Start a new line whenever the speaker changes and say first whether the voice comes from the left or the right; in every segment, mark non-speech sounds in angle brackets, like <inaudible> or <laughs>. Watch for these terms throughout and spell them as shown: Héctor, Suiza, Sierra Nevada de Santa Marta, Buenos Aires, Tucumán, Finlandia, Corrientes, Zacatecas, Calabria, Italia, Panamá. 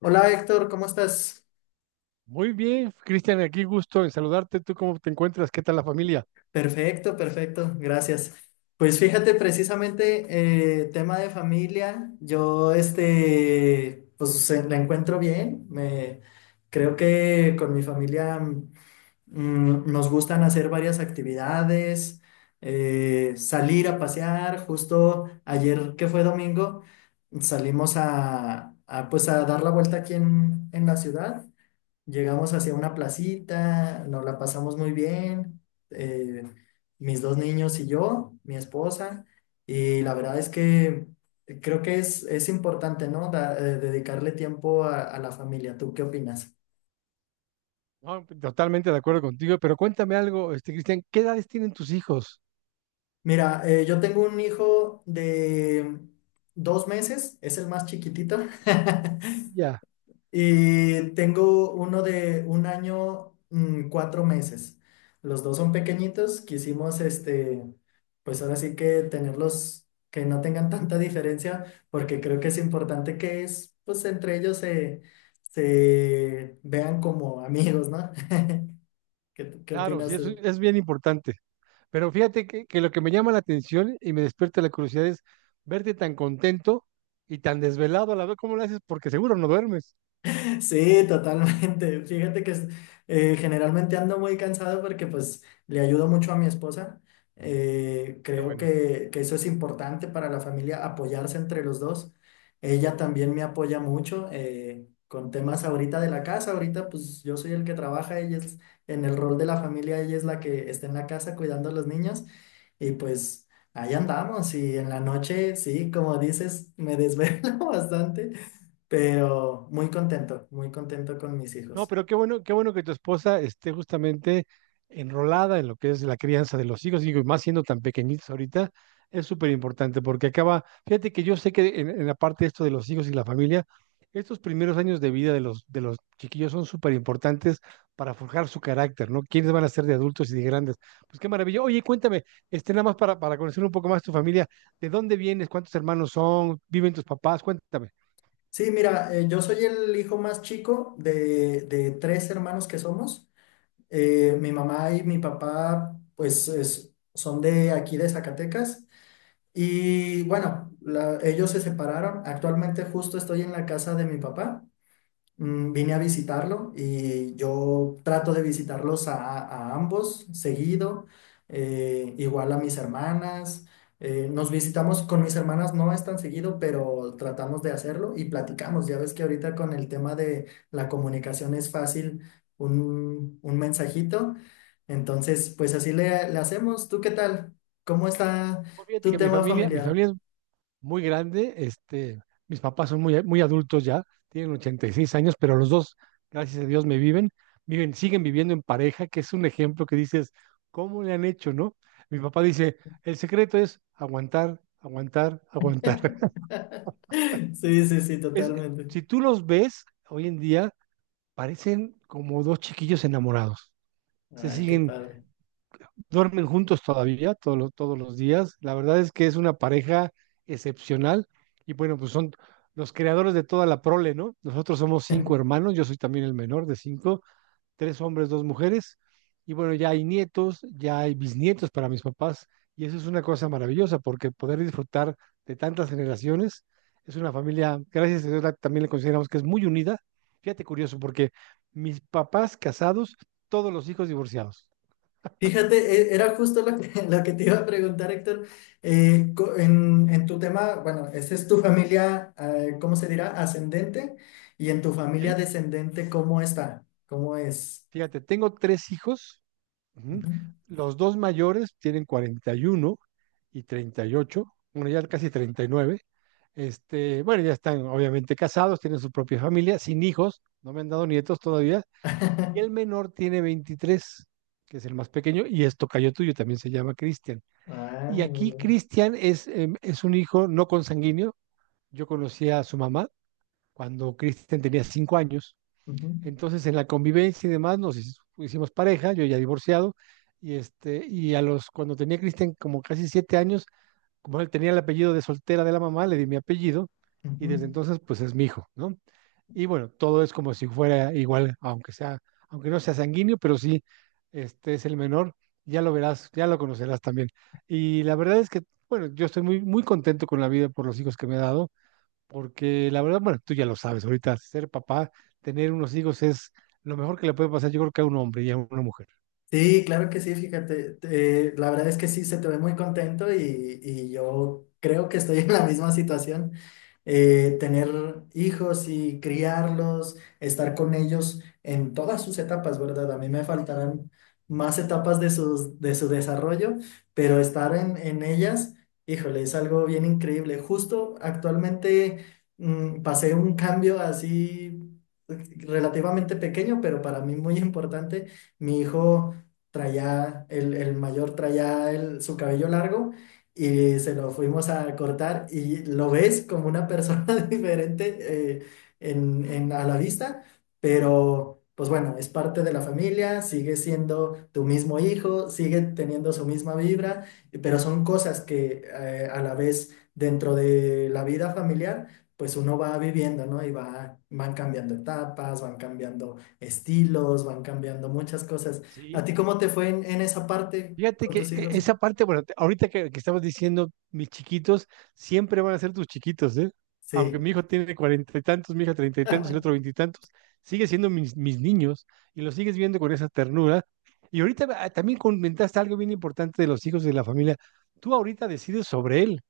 left: Hola Héctor, ¿cómo estás?
right: Muy bien, Cristian, aquí gusto en saludarte. ¿Tú cómo te encuentras? ¿Qué tal la familia?
left: Perfecto, perfecto, gracias. Pues fíjate, precisamente tema de familia, pues la encuentro bien, creo que con mi familia nos gustan hacer varias actividades, salir a pasear, justo ayer que fue domingo, salimos pues a dar la vuelta aquí en la ciudad. Llegamos hacia una placita, nos la pasamos muy bien, eh, mis dos niños y yo, mi esposa, y la verdad es que creo que es importante, ¿no? Dedicarle tiempo a la familia. ¿Tú qué opinas?
right: No, totalmente de acuerdo contigo, pero cuéntame algo, Cristian, ¿qué edades tienen tus hijos?
left: Mira, yo tengo un hijo de dos meses, es el más chiquitito. <laughs>
right: Ya,
left: Y tengo uno de un año, cuatro meses. Los dos son pequeñitos. Quisimos, pues ahora sí que tenerlos, que no tengan tanta diferencia, porque creo que es importante pues entre ellos se vean como amigos, ¿no? <laughs> ¿ qué
right: claro, sí,
left: opinas
right: eso
left: tú?
right: es bien importante. Pero fíjate que lo que me llama la atención y me despierta la curiosidad es verte tan contento y tan desvelado a la vez. ¿Cómo lo haces? Porque seguro no duermes.
left: Sí, totalmente. Fíjate que generalmente ando muy cansado porque pues le ayudo mucho a mi esposa.
right: Qué
left: Creo
right: bueno.
left: que eso es importante para la familia, apoyarse entre los dos. Ella también me apoya mucho con temas ahorita de la casa. Ahorita pues yo soy el que trabaja, ella es en el rol de la familia, ella es la que está en la casa cuidando a los niños. Y pues ahí andamos y en la noche, sí, como dices, me desvelo <laughs> bastante, pero muy contento con mis
right: No,
left: hijos.
right: pero qué bueno que tu esposa esté justamente enrolada en lo que es la crianza de los hijos, digo, y más siendo tan pequeñitos ahorita, es súper importante porque acaba, fíjate que yo sé que en, la parte de esto de los hijos y la familia, estos primeros años de vida de los chiquillos son súper importantes para forjar su carácter, ¿no? ¿Quiénes van a ser de adultos y de grandes? Pues qué maravilla. Oye, cuéntame, nada más para, conocer un poco más tu familia, ¿de dónde vienes? ¿Cuántos hermanos son? ¿Viven tus papás? Cuéntame.
left: Sí, mira, yo soy el hijo más chico de tres hermanos que somos. Mi mamá y mi papá, pues son de aquí de Zacatecas. Y bueno, ellos se separaron. Actualmente justo estoy en la casa de mi papá. Vine a visitarlo y yo trato de visitarlos a ambos seguido, igual a mis hermanas. Nos visitamos con mis hermanas, no es tan seguido, pero tratamos de hacerlo y platicamos. Ya ves que ahorita con el tema de la comunicación es fácil un mensajito. Entonces, pues así le hacemos. ¿Tú qué tal? ¿Cómo está
right: No, fíjate
left: tu
right: que mi
left: tema
right: familia, mi
left: familiar?
right: familia es muy grande. Mis papás son muy, muy adultos ya, tienen 86 años, pero los dos, gracias a Dios, me viven, siguen viviendo en pareja, que es un ejemplo que dices, ¿cómo le han hecho, no? Mi papá dice, el secreto es aguantar, aguantar, aguantar. <laughs>
left: <laughs> Sí, sí, sí,
right: Es,
left: totalmente.
right: si tú los ves hoy en día, parecen como dos chiquillos enamorados. Se
left: Ay, qué
right: siguen
left: padre.
right: Duermen juntos todavía, todos los días. La verdad es que es una pareja excepcional. Y bueno, pues son los creadores de toda la prole, ¿no? Nosotros somos cinco hermanos, yo soy también el menor de cinco, tres hombres, dos mujeres. Y bueno, ya hay nietos, ya hay bisnietos para mis papás. Y eso es una cosa maravillosa, porque poder disfrutar de tantas generaciones es una familia, gracias a Dios, también le consideramos que es muy unida. Fíjate curioso, porque mis papás casados, todos los hijos divorciados.
left: Fíjate, era justo lo que, <laughs> lo que te iba a preguntar, Héctor. En tu tema, bueno, esa es tu familia, ¿cómo se dirá? Ascendente. Y en tu familia
right: ¿Sí?
left: descendente, ¿cómo está? ¿Cómo es?
right: Fíjate, tengo tres hijos. Ujú.
left: Ujú.
right: Los dos mayores tienen 41 y 38, bueno, ya casi 39. Bueno, ya están obviamente casados, tienen su propia familia, sin hijos, no me han dado nietos todavía. Y el
left: <laughs>
right: menor tiene 23, que es el más pequeño, y es tocayo tuyo, también se llama Cristian.
left: Ah,
right: Y
left: muy
right: aquí
left: bien.
right: Cristian es un hijo no consanguíneo. Yo conocí a su mamá cuando Cristian tenía 5 años,
left: Ujú,
right: entonces, en la convivencia y demás, nos hicimos pareja, yo ya divorciado, y cuando tenía Cristian como casi 7 años, como él tenía el apellido de soltera de la mamá, le di mi apellido, y desde
left: ujú.
right: entonces, pues es mi hijo, ¿no? Y bueno, todo es como si fuera igual, aunque sea, aunque no sea sanguíneo, pero sí, este es el menor, ya lo verás, ya lo conocerás también. Y la verdad es que, bueno, yo estoy muy, muy contento con la vida por los hijos que me ha dado porque la verdad, bueno, tú ya lo sabes, ahorita ser papá, tener unos hijos es lo mejor que le puede pasar, yo creo que a un hombre y a una mujer.
left: Sí, claro que sí, fíjate. La verdad es que sí, se te ve muy contento y yo creo que estoy en la misma situación. Tener hijos y criarlos, estar con ellos en todas sus etapas, ¿verdad? A mí me faltarán más etapas de su desarrollo, pero estar en ellas, híjole, es algo bien increíble. Justo actualmente pasé un cambio así relativamente pequeño, pero para mí muy importante. Mi hijo traía, el mayor traía su cabello largo y se lo fuimos a cortar y lo ves como una persona <laughs> diferente, eh, a la vista, pero pues bueno, es parte de la familia, sigue siendo tu mismo hijo, sigue teniendo su misma vibra, pero son cosas que a la vez dentro de la vida familiar, pues uno va viviendo, ¿no? Y van cambiando etapas, van cambiando estilos, van cambiando muchas cosas. ¿A
right: ¿Sí?
left: ti cómo te fue en esa parte
right: Fíjate
left: con
right: que
left: tus hijos?
right: esa parte, bueno, ahorita que estabas diciendo, mis chiquitos siempre van a ser tus chiquitos, ¿eh? Aunque
left: Sí.
right: mi hijo tiene cuarenta y tantos, mi hija treinta y tantos, el otro veintitantos, sigue siendo mis niños y los sigues viendo con esa ternura. Y ahorita también comentaste algo bien importante de los hijos de la familia. Tú ahorita decides sobre él,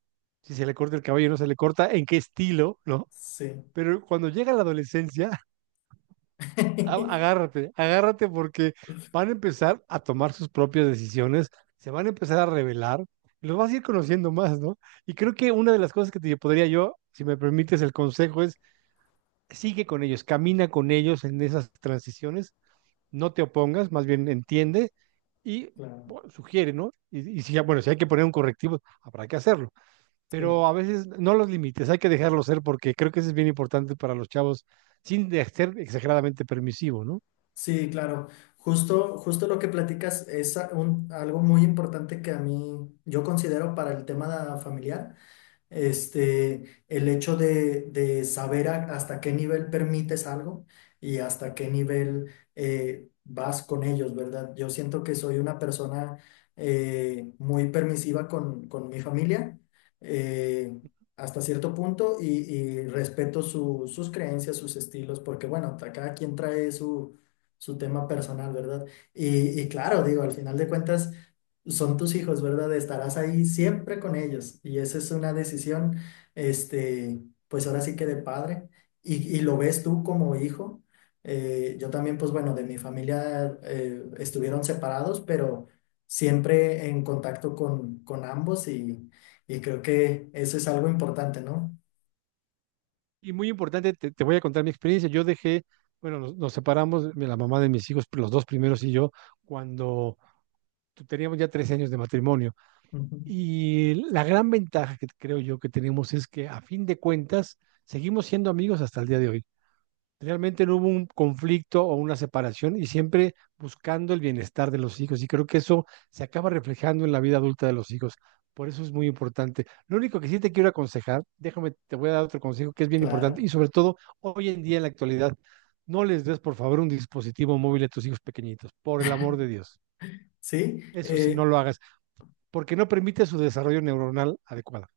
right: si se le corta el cabello o no se le corta, en qué estilo, ¿no?
left: Sí,
right: Pero cuando llega la adolescencia, <laughs>
left: <laughs>
right: agárrate, agárrate porque van a empezar a tomar sus propias decisiones, se van a empezar a revelar, y los vas a ir conociendo más, ¿no? Y creo que una de las cosas que te podría yo, si me permites el consejo, es sigue con ellos, camina con ellos en esas transiciones, no te opongas, más bien entiende y
left: claro,
right: bueno, sugiere, ¿no? Y si, bueno, si hay que poner un correctivo, habrá que hacerlo,
left: sí,
right: pero a veces no los límites, hay que dejarlos ser porque creo que eso es bien importante para los chavos, sin ser exageradamente permisivo, ¿no?
left: sí, claro. Justo, justo lo que platicas es algo muy importante que a mí yo considero para el tema familiar. El hecho de saber hasta qué nivel permites algo y hasta qué nivel vas con ellos, ¿verdad? Yo siento que soy una persona muy permisiva con mi familia eh, hasta cierto punto y respeto sus creencias, sus estilos, porque bueno, cada quien trae su tema personal, ¿verdad? Y claro, digo, al final de cuentas son tus hijos, ¿verdad? Estarás ahí siempre con ellos y esa es una decisión, este, pues ahora sí que de padre y lo ves tú como hijo. Yo también, pues bueno, de mi familia estuvieron separados, pero siempre en contacto con ambos y creo que eso es algo importante, ¿no?
right: Y muy importante, te voy a contar mi experiencia. Bueno, nos separamos, la mamá de mis hijos, los dos primeros y yo, cuando teníamos ya 13 años de matrimonio.
left: Ujú.
right: Y la gran ventaja que creo yo que tenemos es que a fin de cuentas seguimos siendo amigos hasta el día de hoy. Realmente no hubo un conflicto o una separación y siempre buscando el bienestar de los hijos. Y creo que eso se acaba reflejando en la vida adulta de los hijos. Por eso es muy importante. Lo único que sí te quiero aconsejar, déjame, te voy a dar otro consejo que es bien importante y
left: Claro.
right: sobre todo hoy en día en la actualidad, no les des por favor un dispositivo móvil a tus hijos pequeñitos, por el amor de Dios.
left: Sí,
right: Eso sí, no lo hagas, porque no permite su desarrollo neuronal adecuado.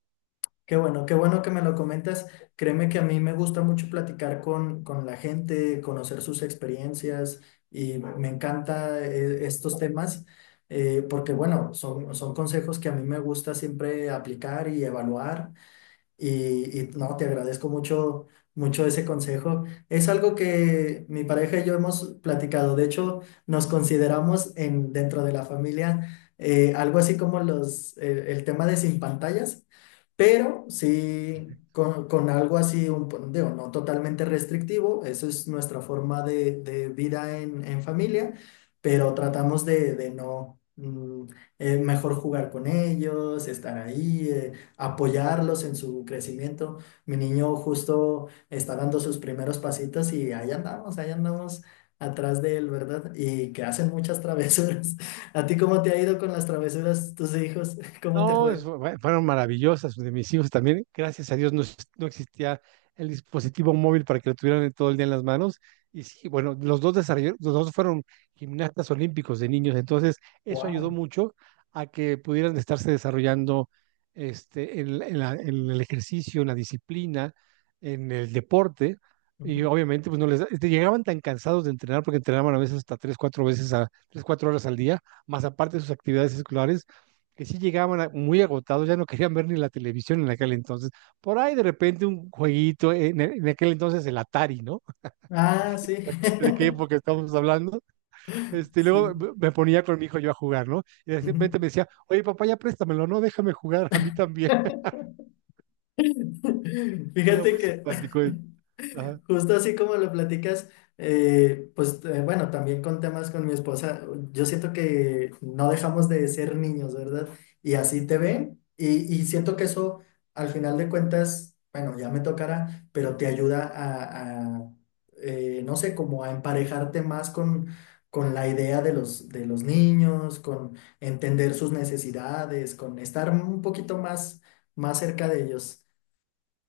left: qué bueno, qué bueno que me lo comentas. Créeme que a mí me gusta mucho platicar con la gente, conocer sus experiencias y me encanta estos temas porque, bueno, son consejos que a mí me gusta siempre aplicar y evaluar y no, te agradezco mucho, mucho ese consejo. Es algo que mi pareja y yo hemos platicado. De hecho, nos consideramos dentro de la familia algo así como el tema de sin pantallas, pero sí con algo así, digo, no totalmente restrictivo. Eso es nuestra forma de vida en familia, pero tratamos de no... mejor jugar con ellos, estar ahí. Apoyarlos en su crecimiento. Mi niño justo está dando sus primeros pasitos y ahí andamos atrás de él, ¿verdad? Y que hacen muchas travesuras. <laughs> ¿A ti cómo te ha ido con las travesuras, tus hijos? <laughs> ¿Cómo te
right: No,
left: fue?
right: fueron maravillosas de mis hijos también. Gracias a Dios no, no existía el dispositivo móvil para que lo tuvieran todo el día en las manos. Y sí, bueno, los dos fueron gimnastas olímpicos de niños, entonces eso ayudó
left: Wow.
right: mucho a que pudieran estarse desarrollando en el ejercicio, en la disciplina, en el deporte. Y obviamente, pues no les este, llegaban tan cansados de entrenar porque entrenaban a veces hasta tres, cuatro veces a tres, cuatro horas al día, más aparte de sus actividades escolares que sí llegaban muy agotados, ya no querían ver ni la televisión en aquel entonces. Por ahí de repente un jueguito, en aquel entonces el Atari, ¿no?
left: Ah, sí.
right: Fíjate, ¿de qué
left: <laughs>
right: época estamos hablando? Y luego
left: Sí.
right: me ponía con mi hijo yo a jugar, ¿no? Y de
left: Ujú.
right: repente me decía, oye papá, ya préstamelo, no, déjame jugar a mí también. <laughs>
left: <laughs>
right: Era
left: Fíjate
right: muy
left: que
right: simpático.
left: <laughs>
right: Ajá.
left: justo así como lo platicas, bueno, también con temas con mi esposa, yo siento que no dejamos de ser niños, ¿verdad? Y así te ven y siento que eso al final de cuentas, bueno, ya me tocará, pero te ayuda a, no sé, como a emparejarte más con la idea de los niños, con entender sus necesidades, con estar un poquito más, más cerca de ellos.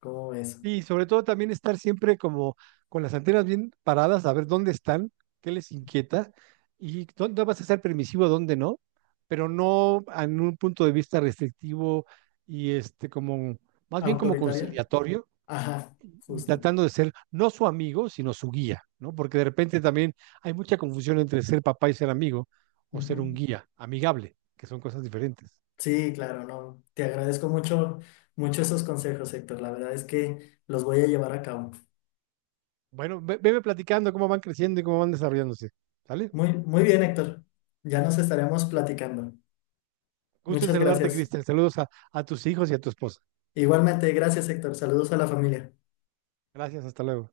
left: ¿Cómo ves?
right: Y sobre todo también estar siempre como con las antenas bien paradas, a ver dónde están, qué les inquieta y dónde vas a ser permisivo, dónde no, pero no en un punto de vista restrictivo y como más bien como
left: ¿Autoritaria?
right: conciliatorio
left: Ajá,
right: y
left: justo.
right: tratando de ser no su amigo, sino su guía, ¿no? Porque de repente también hay mucha confusión entre ser papá y ser amigo o ser un
left: Ujú.
right: guía amigable, que son cosas diferentes.
left: Sí, claro, no. Te agradezco mucho, mucho esos consejos, Héctor. La verdad es que los voy a llevar a cabo.
right: Bueno, veme platicando cómo van creciendo y cómo van desarrollándose, ¿sale?
left: Muy, muy bien, Héctor. Ya nos estaremos platicando.
right: Gusto en
left: Muchas
right: saludarte,
left: gracias.
right: Cristian. Saludos a tus hijos y a tu esposa.
left: Igualmente, gracias, Héctor. Saludos a la familia.
right: Gracias, hasta luego.